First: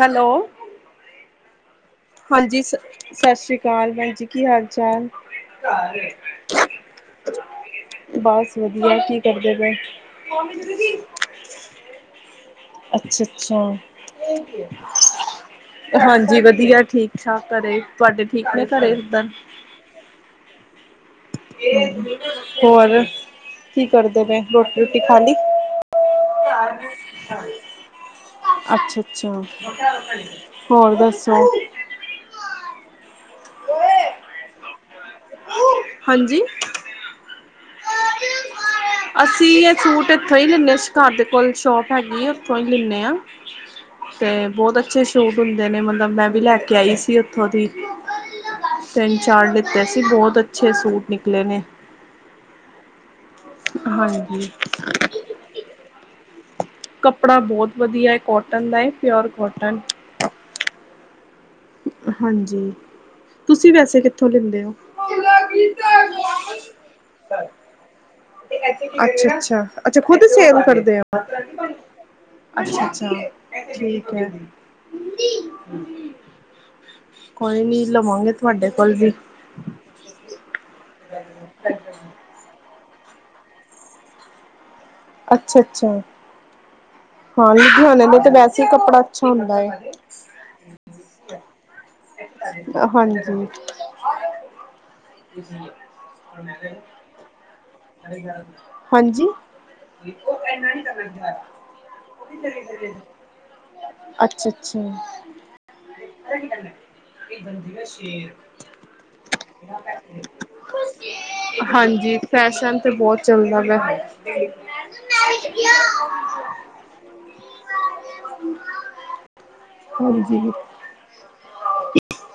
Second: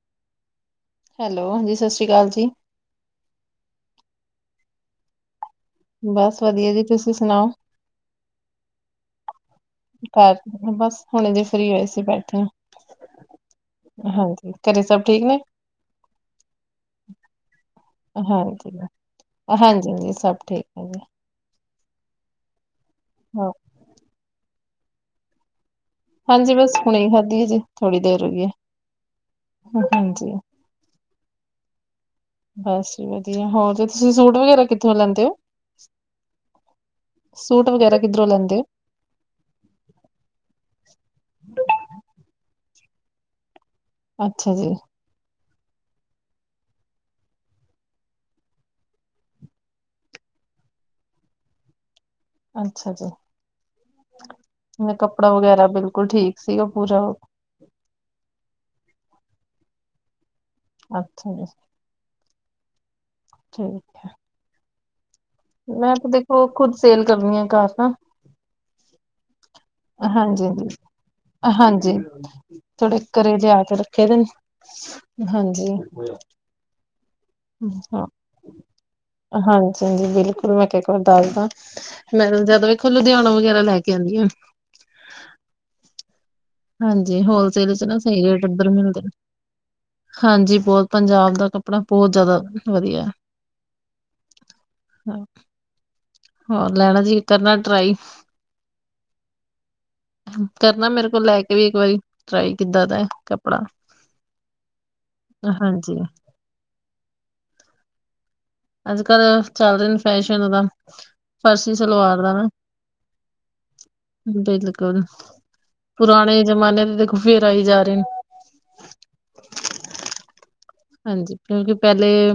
Hello hello ਹਾਂਜੀ ਸਤਿ ਸ਼੍ਰੀ ਅਕਾਲ ਜੀ ਹਾਂਜੀ ਸ ਸਤਿ ਸ਼੍ਰੀ ਅਕਾਲ ਭੈਣ ਜੀ ਕੀ ਹਾਲ ਚਾਲ ਬਸ ਵਧੀਆ ਜੀ ਤੁਸੀਂ ਸੁਣਾਓ ਬਸ ਵਧੀਆ ਕੀ ਕਰਦੇ ਪਏ ਬਸ ਹੁਣੇ ਜੇ ਫਰੀ ਹੋਏ ਸੀ ਬੈਠੇ ਹਾਂ ਅੱਛਾ ਅੱਛਾ ਹਾਂਜੀ ਘਰੇ ਸਭ ਠੀਕ ਨੇ ਹਾਂਜੀ ਵਧੀਆ ਠੀਕ ਠਾਕ ਘਰੇ ਤੁਹਾਡੇ ਠੀਕ ਨੇ ਘਰੇ ਏਧਰ? ਹਾਂਜੀ-ਹਾਂਜੀ ਸਭ ਠੀਕ ਆ ਜੀ। ਹੋਰ ਹਾਂ। ਕੀ ਕਰਦੇ ਪੈ ਰੋਟੀ ਰੁਟੀ ਖਾਲੀ? ਹਾਂਜੀ ਬਸ ਹੁਣੇ ਈ ਖਾਧੀ ਏ ਜੀ ਥੋੜੀ ਦੇਰ ਹੋ ਗਈ ਐ। ਅੱਛਾ-ਅੱਛਾ, ਹੋਰ ਦੱਸੋ? ਬਸ ਵਧੀਆ ਹੋਰ ਜੀ ਤੁਸੀਂ ਸੂਟ ਵਗੈਰਾ ਕਿੱਥੋਂ ਲੈਂਦੇ ਓ? ਹਾਂਜੀ। ਸੂਟ ਵਗੈਰਾ ਕਿਧਰੋ ਲੈਂਦੇ ਓ? ਅਸੀਂ ਇਹ ਸੂਟ ਇੱਥੋਂ ਹੀ ਲੈਂਨੇ ਹਾਂ ਘਰ ਦੇ ਕੋਲ ਸ਼ੋਪ ਹੈਗੀ ਆ ਉੱਥੋਂ ਹੀ ਲੈਂਨੇ ਹਾਂ ਹੋ ਤੇ ਅੱਛਾ ਜੀ ਬਹੁਤ ਅੱਛੇ ਸੂਟ ਹੁੰਦੇ ਨੇ ਮਤਲਬ ਮੈਂ ਵੀ ਲੈ ਕੇ ਆਈ ਸੀ ਉੱਥੋਂ ਦੀ ਤਿੰਨ ਚਾਰ ਲਿਤੇ ਸੀ ਬਹੁਤ ਅੱਛੇ ਸੂਟ ਨਿਕਲੇ ਨੇ ਅੱਛਾ ਹਾਂਜੀ। ਜੀ ਕੱਪੜਾ ਵਗੈਰਾ ਬਿਲਕੁਲ ਠੀਕ ਸੀਗਾ ਪੂਰਾ ਕੱਪੜਾ ਬਹੁਤ ਵਧੀਆ ਹੈ ਕੋਟਨ ਦਾ ਹੈ ਪਿਓਰ ਕੋਟਨ ਅੱਛਾ ਜੀ ਹਾਂਜੀ ਤੁਸੀਂ ਠੀਕ ਵੈਸੇ ਕਿੱਥੋਂ ਲੈਂਦੇ ਹੋ ਮੈਂ ਤੇ ਦੇਖੋ ਖੁੱਦ ਸੇਲ ਕਰਨੀ ਆ ਘਰ ਨਾ ਅੱਛਾ ਅੱਛਾ ਅੱਛਾ ਖੁਦ ਹਾਂਜੀ ਸੇਲ ਹਾਂਜੀ ਕਰਦੇ ਹਾਂਜੀ ਅੱਛਾ ਥੋੜੇ ਅੱਛਾ ਘਰੇ ਲਿਆ ਕੇ ਰੱਖੇ ਠੀਕ ਦੇ ਨੇ ਹੈ। ਹਾਂਜੀ ਕੋਈ ਨੀ ਲਵਾਂਗੇ ਤੁਹਾਡੇ ਕੋਲ ਵੀ। ਹਾਂਜੀ-ਹਾਂਜੀ ਬਿਲਕੁਲ ਮੈਂ ਕਹਿ ਇਕ ਵਾਰ ਦੱਸਦਾ ਮੈ ਜਿਆਦਾ ਵੇਖੋ ਲੁਧਿਆਣਾ ਵਗੈਰਾ ਲੈ ਕੇ ਆਣਦੀਆਂ। ਅੱਛਾ-ਅੱਛਾ, ਹਾਂ ਹੋਲਸੇਲ ਚ ਨਾ ਲੁਧਿਆਣੇ ਨੇ ਸਹੀ ਤੇ ਰੇਟ ਵੈਸੇ ਈ ਇੱਧਰ ਕੱਪੜਾ ਮਿਲਦੇ ਨੇ ਅੱਛਾ ਹੁੰਦਾ ਏ। ਹਾਂਜੀ ਬਹੁਤ ਪੰਜਾਬ ਦਾ ਕੱਪੜਾ ਬਹੁਤ ਜ਼ਿਆਦਾ ਵਧੀਆ। ਹਾਂਜੀ। ਹਾਂ। ਕਰਨਾ ਟਰਾਈ ਹਾਂਜੀ। ਕਰਨਾ ਮੇਰੇ ਕੋਲ ਲੈ ਕੇ ਵੀ ਇੱਕ ਵਾਰੀ ਟਰਾਈ ਕਿੱਦਾਂ ਦਾ ਕੱਪੜਾ। ਅੱਛਾ-ਅੱਛਾ। ਹਾਂਜੀ ਅੱਜ-ਕੱਲ ਚੱਲ ਰਹੇ ਨੇ ਫੈਸ਼ਨ ਦਾ ਫਰਸੀ ਹਾਂਜੀ ਸਲਵਾਰ ਦਾ। ਫੈਸ਼ਨ ਤੇ ਬਹੁਤ ਚੱਲਦਾ ਪਿਆ। ਬਿਲਕੁਲ, ਪੁਰਾਣੇ ਜਮਾਨੇ ਦੇ ਦੇਖੋ ਫੇਰ ਆਈ ਜਾ ਰਹੇ ਨੇ। ਹਾਂਜੀ। ਹਾਂਜੀ ਕਿਉਂਕਿ ਪਹਿਲੇ,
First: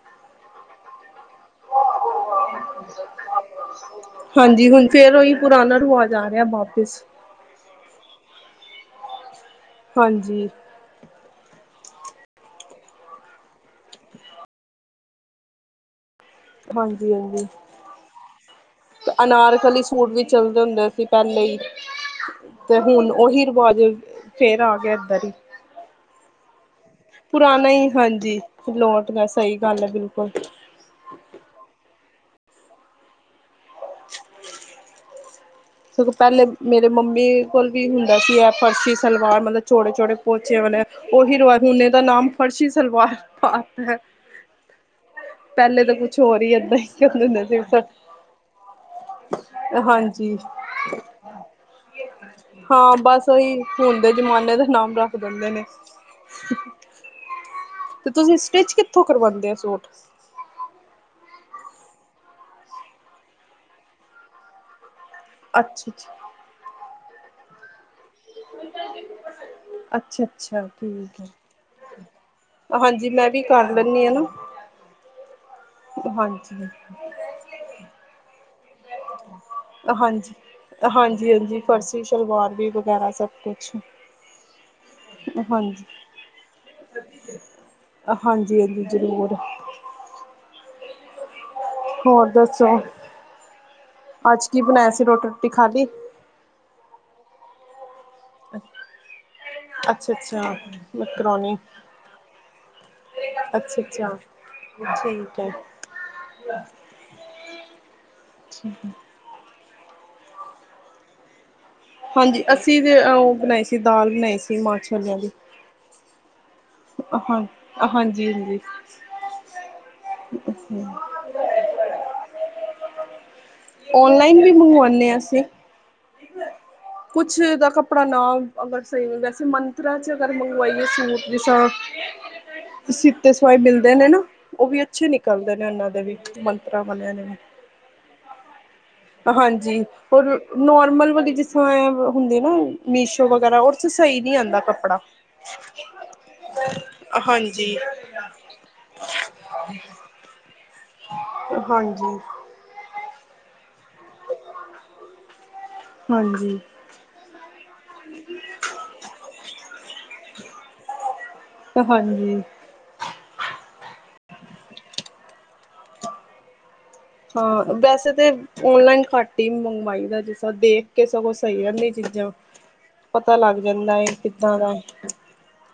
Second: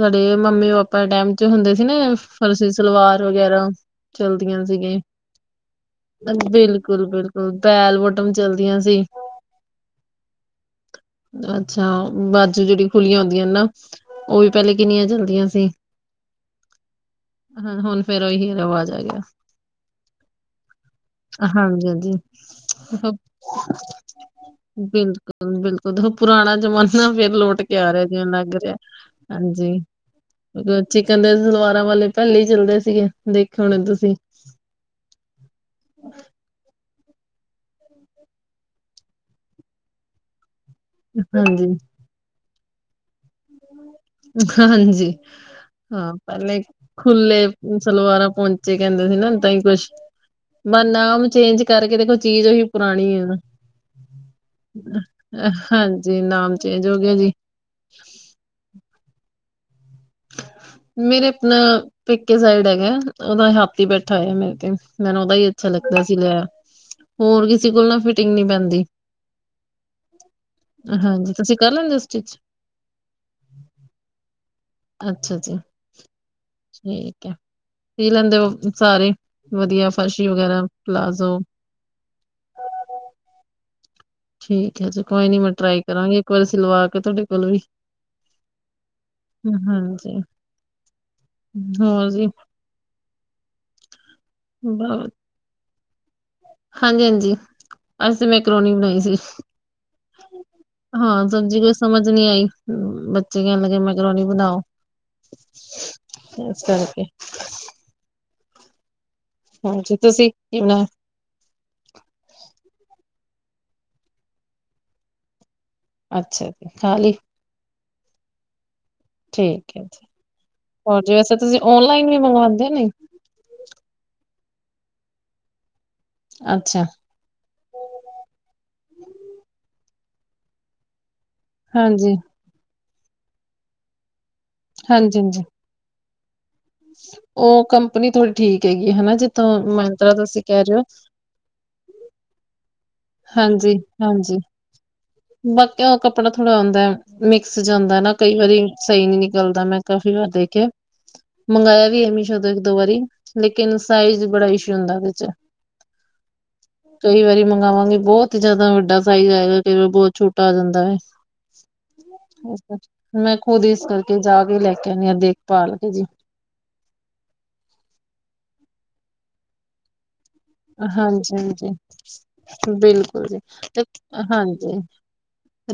ਸਾਡੇ ਮੰਮੀ ਪਾਪਾ ਟਾਈਮ 'ਚ ਹੁੰਦੇ ਸੀ ਨਾ ਫਰਸੀ ਸਲਵਾਰ ਵਗੈਰਾ ਚਲਦੀਆਂ ਹਾਂਜੀ ਹੁਣ ਸੀਗੇ, ਫੇਰ ਉਹੀ ਪੁਰਾਣਾ ਰਿਵਾਜ਼ ਆ ਰਿਹਾ ਵਾਪਿਸ ਬਿਲਕੁਲ ਬਿਲ ਬੈਲ ਵੋਟਮ ਚਲਦੀਆਂ ਸੀ। ਹਾਂਜੀ। ਅੱਛਾ। ਬਾਜੂ ਜਿਹੜੀ ਖੁੱਲੀਆਂ ਹੁੰਦੀਆਂ ਨਾ ਉਹ ਵੀ ਪਹਿਲੇ ਕਿੰਨੀਆਂ ਚਲਦੀਆਂ ਸੀ। ਹਾਂਜੀ-ਹਾਂਜੀ, ਹਾਂ ਹੁਣ ਫੇਰ ਉਹੀ ਰਿਵਾਜ ਆ ਤੇ ਗਿਆ ਅਨਾਰਕਲੀ ਸੂਟ ਵੀ ਚਲਦੇ ਹੁੰਦੇ ਸੀ। ਪਹਿਲੇ ਈ, ਹਾਂਜੀ ਹਾਂਜੀ ਤੇ ਹੁਣ ਉਹੀ ਰਿਵਾਜ ਫੇਰ ਆ ਗਿਆ ਏਧਰ ਈ। ਉਦੋਂ ਪੁਰਾਣਾ ਜਮਾਨ ਫੇਰ ਲੋਟ ਕੇ ਆ ਰਿਹਾ ਜਿਵੇਂ ਹਾਂਜੀ ਲੱਗ ਰਿਹਾ ਲੋਟ ਗਿਆ ਸਹੀ ਹਾਂਜੀ ਗੱਲ ਹੈ ਬਿਲਕੁਲ ਚਿਕਨ ਦੇ ਸਲਵਾਰਾਂ ਵਾਲੇ ਪਹਿਲੇ ਈ ਚੱਲਦੇ ਸੀਗੇ ਦੇਖੇ ਹੋਣੇ ਤੁਸੀਂ। ਸਗੋਂ ਪਹਿਲੇ ਮੇਰੇ ਮੰਮੀ ਕੋਲ ਵੀ ਹੁੰਦਾ ਸੀ ਐ ਫਰਸ਼ੀ ਸਲਵਾਰ ਮਤਲਬ ਛੋੜੇ-ਛੋੜੇ ਪੋਚੇ ਵਲੇ। ਉਹੀ ਰਿਵਾਜ਼ ਹਾਂਜੀ ਇਸਦਾ ਦਾ ਨਾਮ ਫਰਸ਼ੀ ਸਲਵਾਰ ਪਾ ਤੇਂ। ਹਾਂਜੀ ਪਹਿਲੇ ਤੋਂ ਕੁਝ ਹਾਂ ਹੋਰ ਹੀ ਪਹਿਲੇ ਤੇ ਖੁੱਲੇ ਸਲਵਾਰਾਂ ਪਹੁੰਚੇ ਕਹਿੰਦੇ ਸੀ ਨਾ ਇਦਾਂ ਹੀ ਕੁਛ ਹਾਂਜੀ ਬਸ ਨਾਮ ਚੇਂਜ ਕਰਕੇ ਦੇਖੋ ਚੀਜ਼ ਉਹੀ ਹਾਂ ਪੁਰਾਣੀ ਆ ਬਸ ਉਹੀ ਹੁਣ ਦੇ ਜ਼ਮਾਨੇ ਦਾ ਨਾਮ ਰੱਖ ਦਿੰਦੇ ਨੇ ਹਾਂਜੀ ਨਾਮ ਚੇਂਜ ਹੋ ਗਿਆ ਜੀ ਸੋ ਇਸੇ ਤੇ ਤੁਸੀਂ ਸਟਿਚ ਕਿੱਥੋਂ ਕਰਵਾਉਂਦੇ ਹੋ ਸੂਟ। ਮੇਰੇ ਆਪਣਾ ਪੇਕੇ ਸਾਈਡ ਹੈਗਾ ਉਹਨਾਂ ਨੇ ਹਾਥੀ ਬੈਠਾ ਆ ਮੇਰੇ ਤੇ ਮੈਨੂੰ ਅੱਛਾ ਲੱਗਦਾ ਸੀ ਹੋਰ ਕਿਸੇ ਕੋਲ ਨਾ ਫਿਟਿੰਗ ਨਹੀਂ ਪੈਂਦੀ। ਅੱਛਾ-ਅੱਛਾ ਠੀਕ ਹੈ ਹਾਂਜੀ ਤੁਸੀਂ ਕਰ ਲੈਦੇ ਸਟਿਚ ਹਾਂਜੀ ਮੈਂ ਵੀ ਕਰ ਲੈਨੀ ਆ ਅੱਛਾ ਅੱਛਾ ਕੀ ਲੈਂਦੇ ਹੋ। ਸਾਰੇ ਵਧੀਆ ਫਰਸ਼ੀ ਹਾਂਜੀ ਵਗੈਰਾ ਪਲਾਜ਼ੋ। ਹਾਂਜੀ-ਹਾਂਜੀ ਫਰਸੀ ਸ਼ਲਵਾਰ ਵੀ ਵਗੈਰਾ ਸਭ ਕੁਛ। ਠੀਕ ਏ ਜੀ ਕੋਈ ਨੀ ਮੈਂ ਟਰਾਈ ਹਾਂਜੀ ਕਰਾਂਗੀ ਇੱਕ ਵਾਰੀ ਸਿਲਵਾਰ ਕੋਈ ਤੁਹਾਡੇ ਕੋਲੋਂ ਵੀ। ਹਾਂਜੀ-ਹਾਂਜੀ ਜ਼ਰੂਰ। ਹਾਂਜੀ। ਹੋਰ ਦੱਸੋ, ਅੱਜ ਕੀ ਬਣਾਇਆ ਸੀ ਬਹੁਤ ਰੋਟੀ ਰੁਟੀ ਖਾਲੀ? ਹਾਂਜੀ-ਹਾਂਜੀ, ਅੱਜ ਤੇ ਮੈਂਕਰੋਨੀ ਬਣਾਈ ਸੀ। ਅੱਛਾ-ਅੱਛਾ ਹਾਂ ਮੈਕਰੋਨੀ ਸਬਜ਼ੀ ਕੋਈ ਸਮਝ ਨੀ ਆਈ ਬੱਚੇ ਕਹਿਣ ਲੱਗੇ ਅੱਛਾ-ਅੱਛਾ ਮੈਂਕਰੋਨੀ ਬਣਾਓ। ਠੀਕ ਐ। ਇਸ ਕਰਕੇ। ਠੀਕ ਏ। ਹਾਂਜੀ ਤੁਸੀਂ ਕੀ ਬਣਾਇਆ ਹਾਂਜੀ ਅਸੀਂ ਤੇ ਉਹ ਬਣਾਈ ਸੀ ਦਾਲ ਬਣਾਈ ਸੀ ਮਾਂਹ ਛੋਲਿਆਂ ਦੀ। ਅੱਛਾ ਜੀ ਖਾ ਲਈ। ਹਾਂਜੀ ਹਾਂਜੀ ਠੀਕ ਹ ਜੀ ਔਰ ਜੈਸੇ ਤੁਸੀਂ ਆਨਲਾਈਨ ਵੀ ਮੰਗਵਾਉਂਦੇ ਨੇ ਕੇ ਨਹੀਂ। ਆਨਲਾਈਨ ਵੀ ਮੰਗਵਾਉਂਦੇ ਆ ਅਸੀਂ। ਅੱਛਾ ਕੁਛ ਦਾ ਕੱਪੜਾ ਨਾ ਵੈਸੇ ਮੰਤਰਾ ਚ ਅਗਰ ਮੰਗਵਾਈਏ ਹਾਂਜੀ ਮਿਲਦੇ ਨੇ ਨਾ ਉਹ ਵੀ ਅੱਛੇ ਹਾਂਜੀ-ਹਾਂਜੀ ਨਿਕਲਦੇ ਨੇ ਇਹਨਾਂ ਦੇ ਵੀ ਮੰ ਉਹ ਕੰਪਨੀ ਥੋੜੀ ਠੀਕ ਹੈਗੀ ਹਨਾ ਜਿਥੋਂ ਹਾਂਜੀ ਮੈਨੂੰ ਤਾਂ ਔਰ ਤੁਸੀਂ ਕਹਿ ਰਹੇ ਹੋ ਨੋਰਮਲ ਸਹੀ ਨਹੀਂ ਹਾਂਜੀ-ਹਾਂਜੀ ਆਂਦਾ ਕੱਪੜਾ ਬਾਕੀ ਕੱਪੜਾ ਥੋੜ੍ਹਾ ਆਉੁੰਦਾ ਮਿਕਸ ਹਾਂਜੀ ਜਾਂਦਾ ਨਾ ਕਈ ਵਾਰੀ ਸਹੀ ਨਹੀਂ ਨਿਕਲਦਾ ਮੈਂ ਤਾਂ ਫਿਰ ਦੇਖਿਆ ਮੰਗਾਇਆ ਵੀ ਹਾਂਜੀ ਅਮਿਤੋ ਵਾਰੀ ਲੇਕਿਨ ਸਾਈਜ਼ ਬੜਾ ਇਸ਼ੂ ਹੁੰਦਾ ਵਿੱਚ ਹਾਂਜੀ ਕਈ ਵਾਰੀ ਮੈਂ ਬਹੁਤ ਜਿਆਦਾ ਵੱਡਾ ਸਾਈਜ਼ ਆਏਗਾ ਕਿਵੇਂ ਬਹੁਤ ਛੋਟਾ ਆ ਜਾਂਦਾ ਹਾਂਜੀ ਮੈਂ ਖੁਦ ਇਸ ਕਰਕੇ ਜਾ ਵੀ ਲੈ ਕੇ ਆਉਦੇ ਆਂ ਦੇਖਭਾਲ ਵੈਸੇ ਤੇ ਆਨਲਾਈਨ ਫੱਟੀ ਮੁੰਬਈ ਦਾ ਤਾਂ ਦੇਖ ਕੇ ਸਗੋਂ ਹਾਂਜੀ ਸਹੀ ਹਾਂਜੀ ਆਦੀ ਚੀਜ਼ਾਂ ਬਿਲਕੁਲ ਪਤਾ ਜੀ ਲੱਗ ਤੇ ਜਾਂਦਾ ਕਿੱਦਾਂ ਦਾ ਹਾਂਜੀ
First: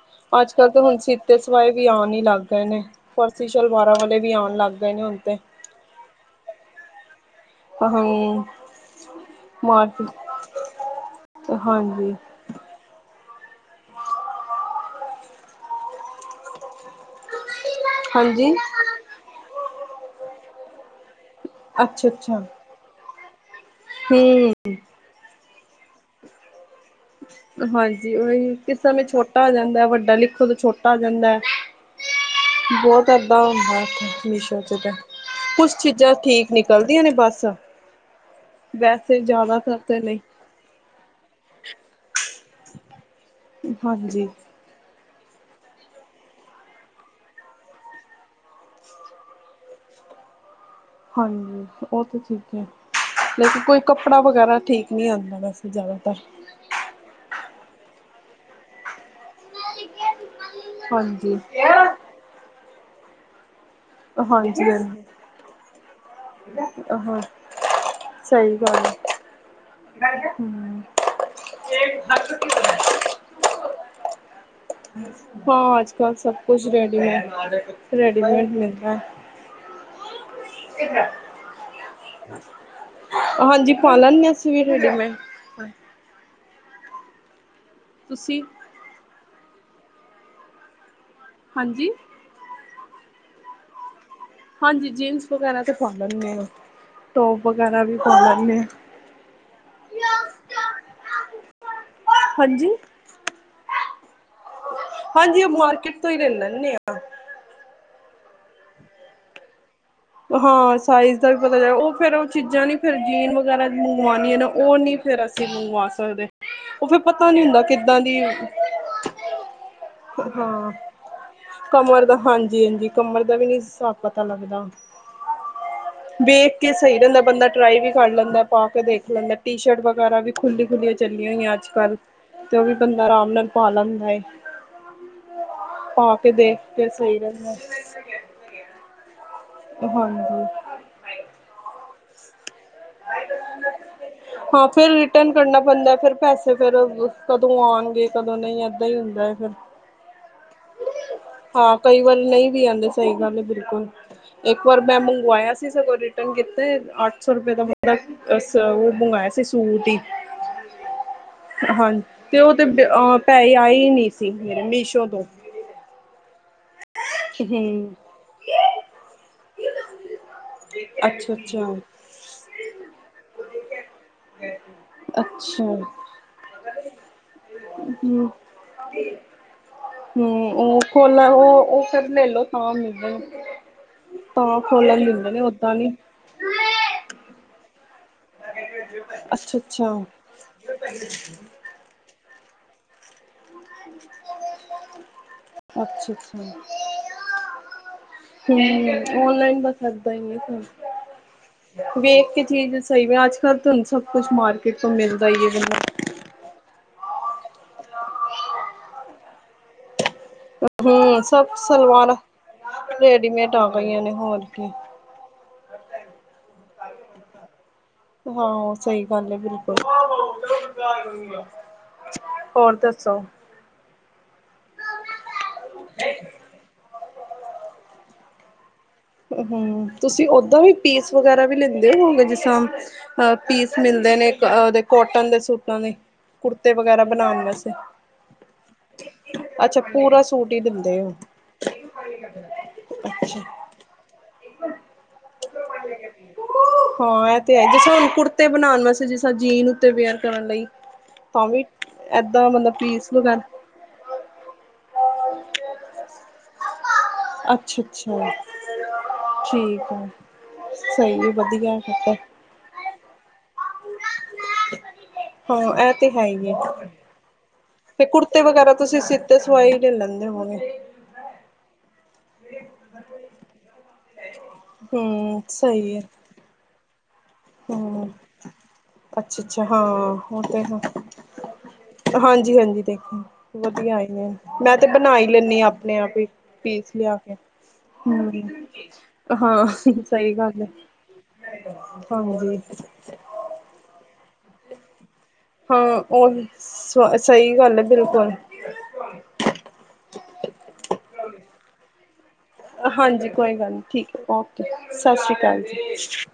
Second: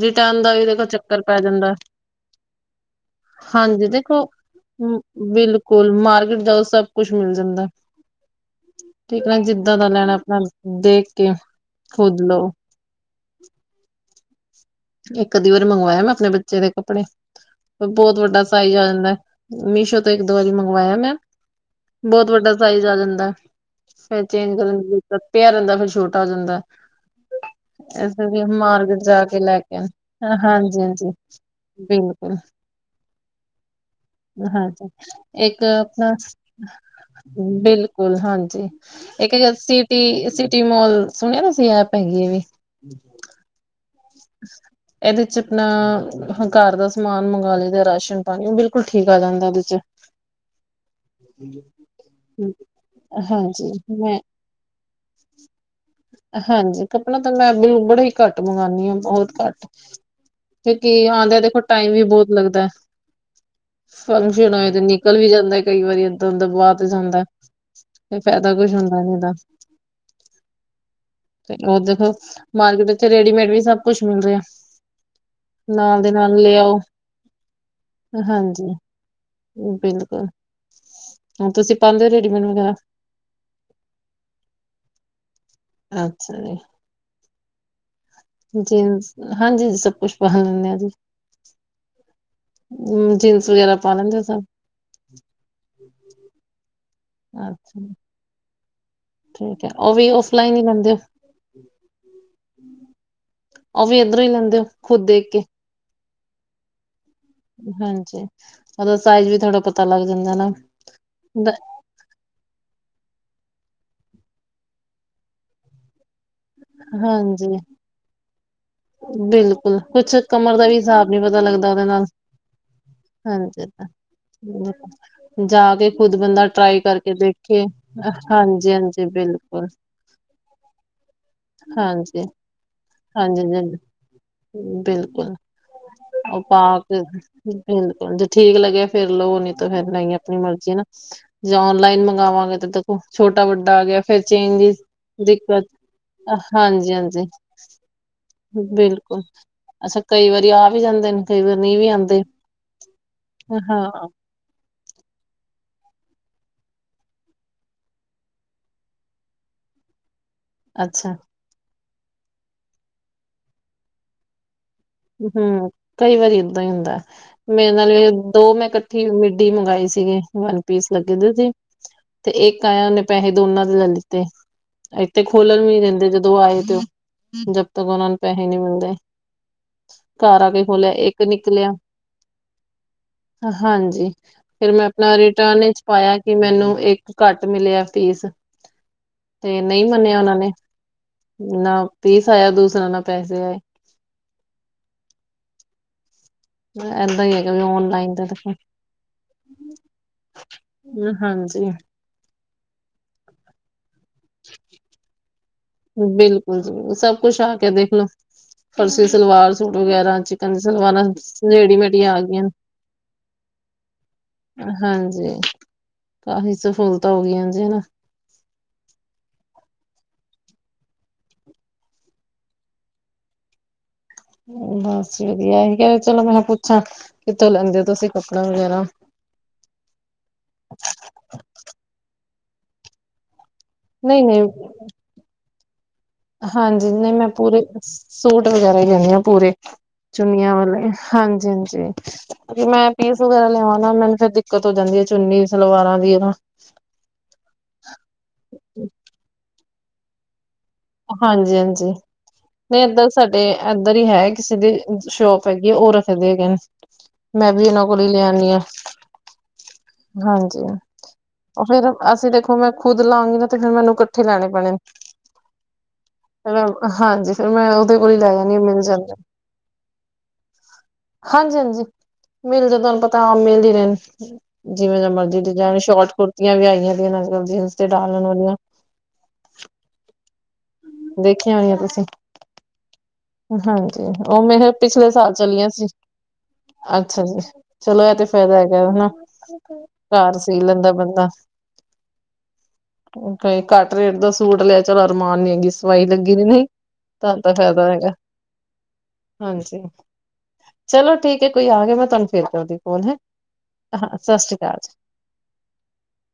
ਰਿਟਰਨ ਅੱਜ ਦਾ ਵੀ ਕੱਲ ਤੇ ਦੇਖੋ ਹੁਣ ਚੱਕਰ ਪੈ ਸੀਤੇ ਸਿਵਾਏ ਜਾਂਦਾ ਵੀ ਆਨ ਹੀ ਲੱਗ ਰਹੇ ਨੇ ਫਾਰਸੀਅਲ ਵਾਲੇ ਵੀ ਆਉਣ ਲੱਗ ਗ ਨ ਹੁੰ ਤੇ ਗੋਲ ਮਾਰਕ ਦਾ ਸਭ ਕੁਝ ਮਿਲ ਜਾਂਦਾ ਹਾਂ ਦਾ ਮਾਰਕੀਟ ਲੈਣ ਆਪਣਾ ਦੇਖ ਕੇ ਹਾਂਜੀ ਖੁਦ ਇੱਕ ਦੀ ਵਰ ਮੰਗਵਾਇਆ ਮਤਲਬ ਬੱਚੇ ਦੇ ਕੱਪੜੇ ਤੁਹਾਡਾ ਹਾਂਜੀ ਸਾਈਜ਼ ਆ ਜਾਂਦਾ ਆਇਆ ਮੈਂ ਅੱਛਾ ਬਹੁਤ ਅੱਛਾ ਵੱਡਾ ਸਾਈਜ਼ ਆ ਜਾਂਦਾ ਹਮ ਪਿਆਰਾ ਦਾ ਛੋਟਾ ਹੋ ਜਾਂਦਾ ਹਾਂਜੀ ਉਹੀ ਕਿਸ ਮਾਰਗ ਸਮੇਂ ਜਾ ਕੇ ਛੋਟਾ ਲੈ ਕੇ ਆ ਜਾਂਦਾ ਵੱਡਾ ਲਿਖੋ ਤਾਂ ਛੋਟਾ ਆ ਜਾਂਦਾ ਹੈ ਬਿਲਕੁਲ ਬਹੁਤ ਏਦਾਂ ਹੁੰਦਾ ਮੀਸ਼ੋ ਚ ਹਾਂਜੀ, ਤਾਂ ਇੱਕ ਕੁਛ ਆਪਣਾ ਚੀਜ਼ਾਂ ਠੀਕ ਨਿਕਲਦੀਆਂ ਨੇ ਬਸ ਬਿਲ ਿਲੁਲ ਹਾਂਜੀ ਵੈਸੇ ਇੱਕ ਜ਼ਿਆਦਾਤਰ ਤਾਂ ਸਿਟੀ ਨਹੀਂ ਸਿਟੀ ਮੋਲ ਸੁਣਿਆ ਤੁਸੀਂ ਐਪ ਹੈਗੀ ਹੈ ਵੀ ਹ ਹਾਂਜੀ [inaudible] ਇਹਦੇ ਚ ਆਪਣਾ ਘਰ ਦਾ ਸਮਾਨ ਮੰਗਾ ਲਈ ਦਾ ਰਾਸ਼ਨ ਪਾਣੀ ਬਿਲਕੁਲ ਠੀਕ ਆ ਜਾਂਦਾ ਇਹਦੇ ਚ। ਹਾਂਜੀ ਉਹ ਤਾਂ ਠੀਕ ਆ ਲੇਕਿਨ ਹਾਂਜੀ ਕੋਈ ਮੈਂ ਕੱਪੜਾ ਵਗੈਰਾ ਠੀਕ ਨਹੀਂੀ ਆਉਂਦਾ ਵੈਸੇ ਜ਼ਿਆਦਾਤਰ ਹਾਂਜੀ ਕੱਪੜਾ ਤਾਂ ਮੈਂ ਬ ਬੜਾ ਹੀ ਘੱਟ ਮੰਗਵਾਉਦੀ ਹਾਂ ਬਹੁਤ ਘੱਟ ਕਿਉਂਕਿ ਹਾਂਜੀ, ਆਉਂਦਿਆਂ ਦੇਖੋ ਟਾਈਮ ਵੀ ਬਹੁਤ ਲੱਗਦਾ ਸਰ ਹਾਂਜੀ, ਸੁਣਾਏ ਤੇ ਹਾਂਜੀ। ਨਿਕਲ ਵੀ ਜਾਂਦਾ ਕਈ ਵਾਰੀ ਅੰਦਰ ਵਾ ਤੇ ਆਹ ਜਾਂਦਾ ਇਹ ਫਾਇਦਾ ਸਹੀ ਕੁਝ ਗੱਲ ਹੁੰਦਾ ਹੈ, ਹੂੰ। ਮਾਰਗ ਵਿੱਚ ਰੈਡੀਮੇਡ ਵੀ ਸਭ ਕੁਝ ਮਿਲ ਰਿਹਾ ਹਾਂ ਅੱਜ ਨਾਲ ਦੇ ਕਲ ਸਭ ਨਾਲ ਲੈ ਕੁਝ ਆਓ ਰੈਡੀ ਮੇ ਰੈਡੀ ਹਾਂਜੀ ਬਿਲਕੁਲ ਹੁਣ ਤੁਸੀਂ ਪਾਉਂਦੇ ਹੋ ਰੇਡੀਮੇਡ ਵਗੈਰਾ ਹਾਂਜੀ ਪਾ ਲੈਣਗੇ ਸਵੇਰੇ ਅੱਛਾ ਜੀ ਤੁਸੀਂ ਸ ਹਾਂਜੀ ਹਾਂਜੀ ਜਿਨਸ ਵਗੈਰਾ ਪਾ ਲੈਂਦੇ ਸ ਜੀ ਹਾਂਜੀ ਜੀ ਤੋ ਅੱਛਾ ਵਗੈਰਾ ਵੀ ਪਤਾ ਨਹੀਂ ਠੀਕ ਹ ਉਹ ਵੀ ਉਸ ਲਾਈਨ ਹਾਂਜੀ, ਉਹ ਵੀ ਇੱਧਰੋਂ ਹੀ ਲੈਂਦੇ ਹੋ ਖੁਦ ਦੇਖ ਕੇ ਹਾਂਜੀ ਉਹ ਮਾਰਕੀਟ ਤੋਂ ਹੀ ਲੈ ਲੈਂਦੇ ਹਾਂ ਹਾਂਜੀ ਉਹਦਾ ਸਾਈਜ਼ ਵੀ ਥੋੜ੍ਹਾ ਪਤਾ ਲੱਗ ਜਾਂਦਾ ਨਾ ਹਾਂ ਸਾਈਜ਼ ਦਾ ਵੀ ਪਤਾ ਦ- ਲ ਉਹ ਫੇਰ ਚੀਜ਼ਾਂ ਨੀ ਫਿਰ ਜੀਨ ਵਗੈਰਾ ਮੰਗਵਾਉਣ ਨੇ, ਉਹ ਨੀ ਫ਼ਿਰ ਅਸੀਂ ਮੰਗਵਾ ਸਕਦੇ ਉਹ ਫਿਰਰ ਪਤਾ ਨਹੀਂ ਹਾਂਜੀ ਹੁੰਦਾ ਕਿੱਦਾਂ ਦੀ ਹਾਂ ਬਿਲਕੁਲ ਕੁਛ ਕਮਰ ਦਾ ਵੀ ਹਿਸਾਬ ਨੀ ਪਤਾ ਲੱਗਦਾ ਉਹਦੇ ਕਮਰ ਨਾਲ ਦਾ ਹਾਂਜੀ ਹਾਂਜੀ ਕਮਰ ਦਾ ਵੀ ਨੀ ਹਾਂਜੀ ਸਾ ਪਤਾ ਲੱਗਦਾ ਬਿਲਕੁਲ, ਜਾ ਕੇ ਖੁਦ ਬੰਦਾ ਵੇਖ ਕੇ ਟਰਾਈ ਸਹੀ ਕਰਕੇ ਰਹਿੰਦਾ ਬੰਦਾ ਦੇਖੇ ਟਰਾਈ ਵੀ ਕਰ ਲੈਂਦਾ ਪਾ ਹਾਂਜੀ ਕੇ ਹਾਂਜੀ ਦੇਖ ਲੈਂਦਾ ਟੀ ਬਿਲਕੁਲ ਸ਼ਰਟ ਵਗੈਰਾ ਵੀ- ਖੁੱਲੀ ਖੁੱਲੀਆਂ ਚੱਲੀਆਂ ਨੇ ਅੱਜ ਕੱਲ ਹਾਂਜੀ ਤੇ ਉਹ ਵੀ ਬੰਦਾ ਆਰਾਮ ਹਾਂਜੀ ਨਾਲ ਪਾ ਹਾਂਜੀ ਲੈਂਦਾ ਏ। ਬਿਲਕੁਲ, ਪਾ ਕੇ ਉਹ ਦੇਖ ਕੇ ਪਾਕੇ ਸਹੀ ਰਹਿੰਦਾ ਜੇ ਠੀਕ ਲੱਗਿਆ ਫੇਿਰ ਲੋਓ ਨੀ ਤਾਂ ਫੇਿਰ ਨ ਆਪਣੀ ਹਾਂਜੀ ਮਰਜ਼ੀ ਨਾ ਜੇ ਔਨਲਾਈਨ ਮੰਗਵਾਵਾਂਗੇ ਤੇ- ਉਹ ਛੋਟਾ ਵੱਡਾ ਆ ਗਿਆ ਫਿਰ ਚੇਂਜ ਹਾਂ ਫੇਰ ਰਿਟਰਨ ਕਰਨਾ ਦਿੱਕਤ, ਪੈਂਦਾ ਫੇਰ ਪੈਸੇ ਫੇਰ ਹਾਂਜੀ ਹਾਂਜੀ। ਕਦੋਂ ਆਉਣਗੇ ਕਦੋਂ ਨਹੀਂ ਏਦਾਂ ਹੀ ਬਿਲਕੁਲ, ਹੁੰਦਾ ਹੈ ਫੇਰ ਅੱਛਾ ਕਈ ਵਾਰੀ ਆ ਵੀ ਜਾਂਦੇ ਨੇ ਕਈ ਵਾਰ ਹਾਂ ਨਹੀਂ ਵੀ ਕਈ ਆਉਂਦੇ ਵਾਰੀ ਨਹੀਂ ਵੀ ਆਂਦੇ ਸਹੀ ਗੱਲ ਬਿਲਕੁਲ ਹਾਂ ਇੱਕ ਵਾਰ ਮੈਂ ਮੰਗਵਾਇਆ ਸੀ ਸਗੋਂ ਰਿਟਰਨ ਕੀਤੇ ਅੱਠ ਸੌ ਰੁਪਏ ਦਾ ਬਨਦਾ- ਅ ਉਹ ਮੰਗਵਾਇਆ ਸੀ ਸੂਟ ਹੀ ਅੱਛਾ- ਹਾਂਜੀ ਤੇ ਉਹ ਤੇਹ ਪੈ ਆਏ ਨਹੀਂ ਸੀ ਮੇਰੇ ਮੀਸ਼ੋ ਤੋਂ। ਹਮ, ਕਈ ਵਾਰੀ ਏਦਾਂ ਹੀ ਹੁੰਦਾ ਹੈ। ਮੇਰੇ ਨਾਲ ਹੂੰ। ਦੋ ਮੈਂ ਇਕੱਠੀ ਮਿੱਡੀ ਮੰਗਈ ਸੀਗੀ ਵਨ ਪੀਸ ਲੱਗੇ ਦੇ ਸੀ- ਹਹ ਤੇ ਇੱਕ ਆਇਆ ਉਹਨੇ ਪੈਸ ਦੋਨਾਂ ਦੇ ਲੈ ਲ ਤੇ ਇੱਥ ਖੋਲਣ ਅੱਛਾ। ਵੀ ਦੇਂਦੇ ਜਦੋਂ ਆਏ ਤੇ, ਜਦ ਤੱਕ ਉਹਨਾ ਨੂੰ ਪੈਸੇ ਨੀ ਮਿਲਦੇ। ਘਰ ਆ ਹਮ, ਕੇ ਉਹ ਖੋਲਿਆ ਖੋਲ ਇੱਕ ਉਹ ਨਿਕਲਿਆ ਉਹ ਫਿਰ ਲੈਲੋ ਤਾਂ ਮਿਲ ਦੇ ਨੇ- ਹਾਂਜੀ। ਤਾਂ ਫਿਰ ਮੈਂ ਖੋਲਣ ਆਪਣਾ ਦਿੰਦੇ ਨੇ ਰਿਟਰਨ ਓਦਾਂ ਵਿੱਚ ਨੀ ਪਾਇਆ। ਕਿ ਮੈਨੂੰ ਇੱਕ ਘੱਟ ਮਿਲਿਆ ਪੀਸ- ਤੇ ਨਹੀਂ ਅੱਛਾ-ਅੱਛਾ। ਮੰਨਿਆ ਉਹਨਾਂ ਨੇ, ਨਾ ਪੀਸ ਆਇਆ, ਦੂਸਰਿਆ ਨਾਲ ਪੈਸੇ ਆਏ। ਅੱਛਾ। ਏਦਾਂ ਹੀ ਹੈਗਾ ਵੀ ਔਨਲਾਈਨ ਦਾ ਤਾਂ ਹਮ, ਔਨਲਾਈਨ ਬਸ ਏਦਾ ਹੀ ਫਿਰ। ਹਾਂਜੀ। ਵੇਖ ਕੇ ਚੀਜ਼ ਸਹੀ ਵ ਅੱਜ ਕੱਲ੍ਹ ਤੁਹਾਨੂੰ ਸਭ ਕੁਛ ਮਾਰਕੀਟ ਤੋਂ ਮਿਲਦਾ ਹੀ ਹੈ ਬੰਦਾ ਬਿਲਕੁਲ ਜੁ ਸਭ ਕੁਛ ਆ ਕੇ ਦੇਖਲੋ, ਫਰਸੀ ਸਲਵਾਰ ਸੂਟ ਵਗੈਰਾ ਚ ਕਹਿੰਦੀ, ਸਲਵਾਰਾਂ ਹੂੰ ਸਭ ਰੇਡੀ ਮੇਡ ਸਲਵਾਰਾਂ ਆ ਗਈਆਂ ਨੇ ਰੇਡੀਮੇਡ ਆ ਗਈਆਂ ਨੇ ਹੋਰ ਵੀ ਹਾਂਜੀ ਕਾਫ਼ੀ ਸਫੂਲਤਾਂ ਹੋ ਗਈਆਂ ਜੀ ਹਨਾ, ਹਾਂ ਸਹੀ ਗੱਲ ਹੈ ਬਿਲਕੁਲ ਹੋਰ ਦੱਸੋ, ਬਸ ਵਧੀਆ ਕ ਚਲੋ ਮੈਂ ਪੁੱਛਾਂ ਕਿੱਥੋਂ ਲੈਂਦੇ ਹੋ ਤੁਸੀਂ ਕੱਪੜਾ ਵਗੈਰਾ ਹਮ, ਤੁਸੀਂ ਓਦਾਂ ਵੀ ਪੀਸ ਵਗੈਰਾ ਵੀ ਲੈਂਦੇ ਹੋ ਹੋਗੇ ਜਿਸ ਤਰਾ ਅ ਪੀਸ ਮਿਲਦੇ ਨਹੀਂ ਨੇ ਨਹੀਂ ਉਹਦੇ ਕੋਟਨ ਦੇ ਸੂਟਾਂ ਦੇ, ਕੁੜਤੇ ਹਾਂਜੀ, ਵਗੈਰਾ ਨਹੀਂ ਮੈਂ ਬਣਾਉਣ ਪੂਰੇ ਵਾਸਤੇ ਸੂਟ ਵਗੈਰਾ ਹੀ ਲਦੀ ਹਾਂ ਪੂਰੇ ਅੱਛਾ ਪੂਰਾ ਸੂਟ ਚੁਨੀਆਂ ਹੀ ਵਾਲੇ, ਦਿੰਦੇ ਹੋ ਹਾਂਜੀ ਹਾਂਜੀ। ਮੈਂ ਪੀਸ ਅੱਛਾ ਵਗੈਰਾ ਲਿਆਵ ਨਾ ਮੈਨੂੰ ਫੇਰ ਦਿੱਕਤ ਹੋ ਜਾਂਦੀ ਹੈ ਚੁੰਨੀ ਸਲਵਾਰਾਂ ਦੀ ਤਾਂ- ਹਾਂ ਇਹ ਤੇ ਹੈ ਜ ਹੁਣ ਕੁੜਤੇ ਬਣਾਉਣ ਵੈਸੇ ਜਿਸ ਤਰਾਂ ਜੀਨ ਉੱਤੇ ਵਿਅਰ ਕਰਨ ਲਈ ਤਾਂ ਹਾਂਜੀ ਵੀ ਹਾਂਜੀ, ਏਦਾਂ ਮਤਲਬ ਨਹੀਂ ਇਏਦਾਂ ਪੀਸ ਵਗੈਰਾ ਸਾਡੇ ਇਏਧਰ ਹੀ ਹੈ ਕਿਸੇ ਦੀ, ਸ਼ੋਪ ਹੈਗੀ ਹੈ ਉਹ ਰੱਖਦੇ ਹੈਗੇ ਨੇ। ਮੈਂ ਵੀ ਅੱਛਾ ਇਹਨਾਂ ਕੋਲ ਅੱਛਾ ਲਿਆਨੀਂ ਆ ਠੀਕ। ਹੈ ਹਾਂਜੀ, ਸਹੀ ਹੈ ਉਹ ਵਧੀਆ ਫੇਰ ਫਿਰ ਤੇ ਅਸੀਂ ਦੇਖੋ ਮੈਂ ਖੁੱਦ ਲਾਗੀ ਨਾ ਤੇ ਫਿਰ ਮੈਨੂੰ ਇਕੱਠੇ ਲੈਣੇ। ਪੈਣੇ, ਹਾਂ ਇਹ ਤੇ ਹੈ ਹੀ ਫੇਰ ਹੈ ਮੈਂ ਹਾਂਜੀ ਫੇਰ ਮੈਂ ਉਹਦੇ ਤੇ ਕੋਲ ਹੀ ਲੈ ਕੁੜਤੇ ਜਾਂਣੀ ਹ ਵਗੈਰਾ ਮਿਲ ਤੁਸੀਂ ਜਾਂਦੇ। ਸਿੱਤੇ ਸਵਾਈ ਲੈ ਲੈਂਦੇ ਹੋ ਹੋਣੇ। ਹਾਂਜੀ ਹਾਂਜੀ, ਮਿਲ ਜਾ ਤੁਹਾਨੂੰ ਪਤਾ ਹਾਂ ਮਿਲਦੀ ਰਹਿਣ ਜਿਵੇਂ ਦੇ ਮਰਜ਼ੀ ਹਮ ਡਿਜ਼ਾਇਨ ਸਹੀ ਹੈ ਸ਼ੋਟ ਕੁੁਰਤੀਆਂ ਵੀ ਆਈਆਂ ਦੇ ਨਾਲ- ਹਮ, ਅੱਛਾ ਅੱਛਾ ਹਾਂ, ਉਹ ਤਾਂ ਨਾ ਦੇਖੀਆਂ ਹੋਣੀਆਂ ਤੁਸੀਂ ਹਾਂਜੀ ਹਾਂਜੀ ਦੇਖੋ, ਵਧੀਆ ਹਾਂਜੀ ਆਈ ਆ ਉਹ ਮੇਰੇ ਮੈਂ ਤੇ ਪਿਛਲੇ ਬਣਾਈ ਸਾਲ ਲੈਂਦੀ ਚਲੀਆਂ ਹਾਂ ਸੀ ਆਪਣੇ ਆਪ ਹੀ। ਪੀਸ ਲਿਆ ਅੱਛਾ ਕੇ ਜੀ ਚਲੋ ਇਹ ਤੇ ਫਾਇਦਾ ਹਮ ਹੈਗਾ ਹਨਾ। ਹਾਂ ਸਹੀ ਘਰ ਸੀ ਗੱਲ ਹੈ। ਲੈਂਦਾ ਬੰਦਾ ਹਾਂਜੀ। ਕਈ ਘੱਟ ਰੇਟ ਦਾ ਸੂਟ ਲਿਆ ਚਲੋ ਅਰਮਾਨ ਨੀ ਹਾਂ ਦਵਾਈ ਲੱਗੀ ਉਹੀ ਨ ਨਹੀਂ ਸ ਤੁਹਾਨੂੰ ਤਾਂ ਸਹੀ ਗੱਲ ਹੈ ਫਾਇਦਾ ਹੋਏਗਾ। ਬਿਲਕੁਲ ਹਾਂਜੀ ਚਲੋ ਠੀਕ ਹੈ ਕੋਈ ਆ ਗਿਆ ਮੈਂ ਤੁਹਾਨੂੰ। ਫਿਰ ਤੁਹਾਡੇ ਕੋਲ ਹੈ ਹਾਂਜੀ ਕੋਈ ਗੱਲ ਨਹੀਂ ਠੀਕ ਹਾਂ ਹੈ ਸਤਿ ਸ੍ਰੀ ਓਕੇ ਅਕਾਲ ਜੀ। ਸਤਿ ਸ਼੍ਰੀ ਅਕਾਲ ਜੀ।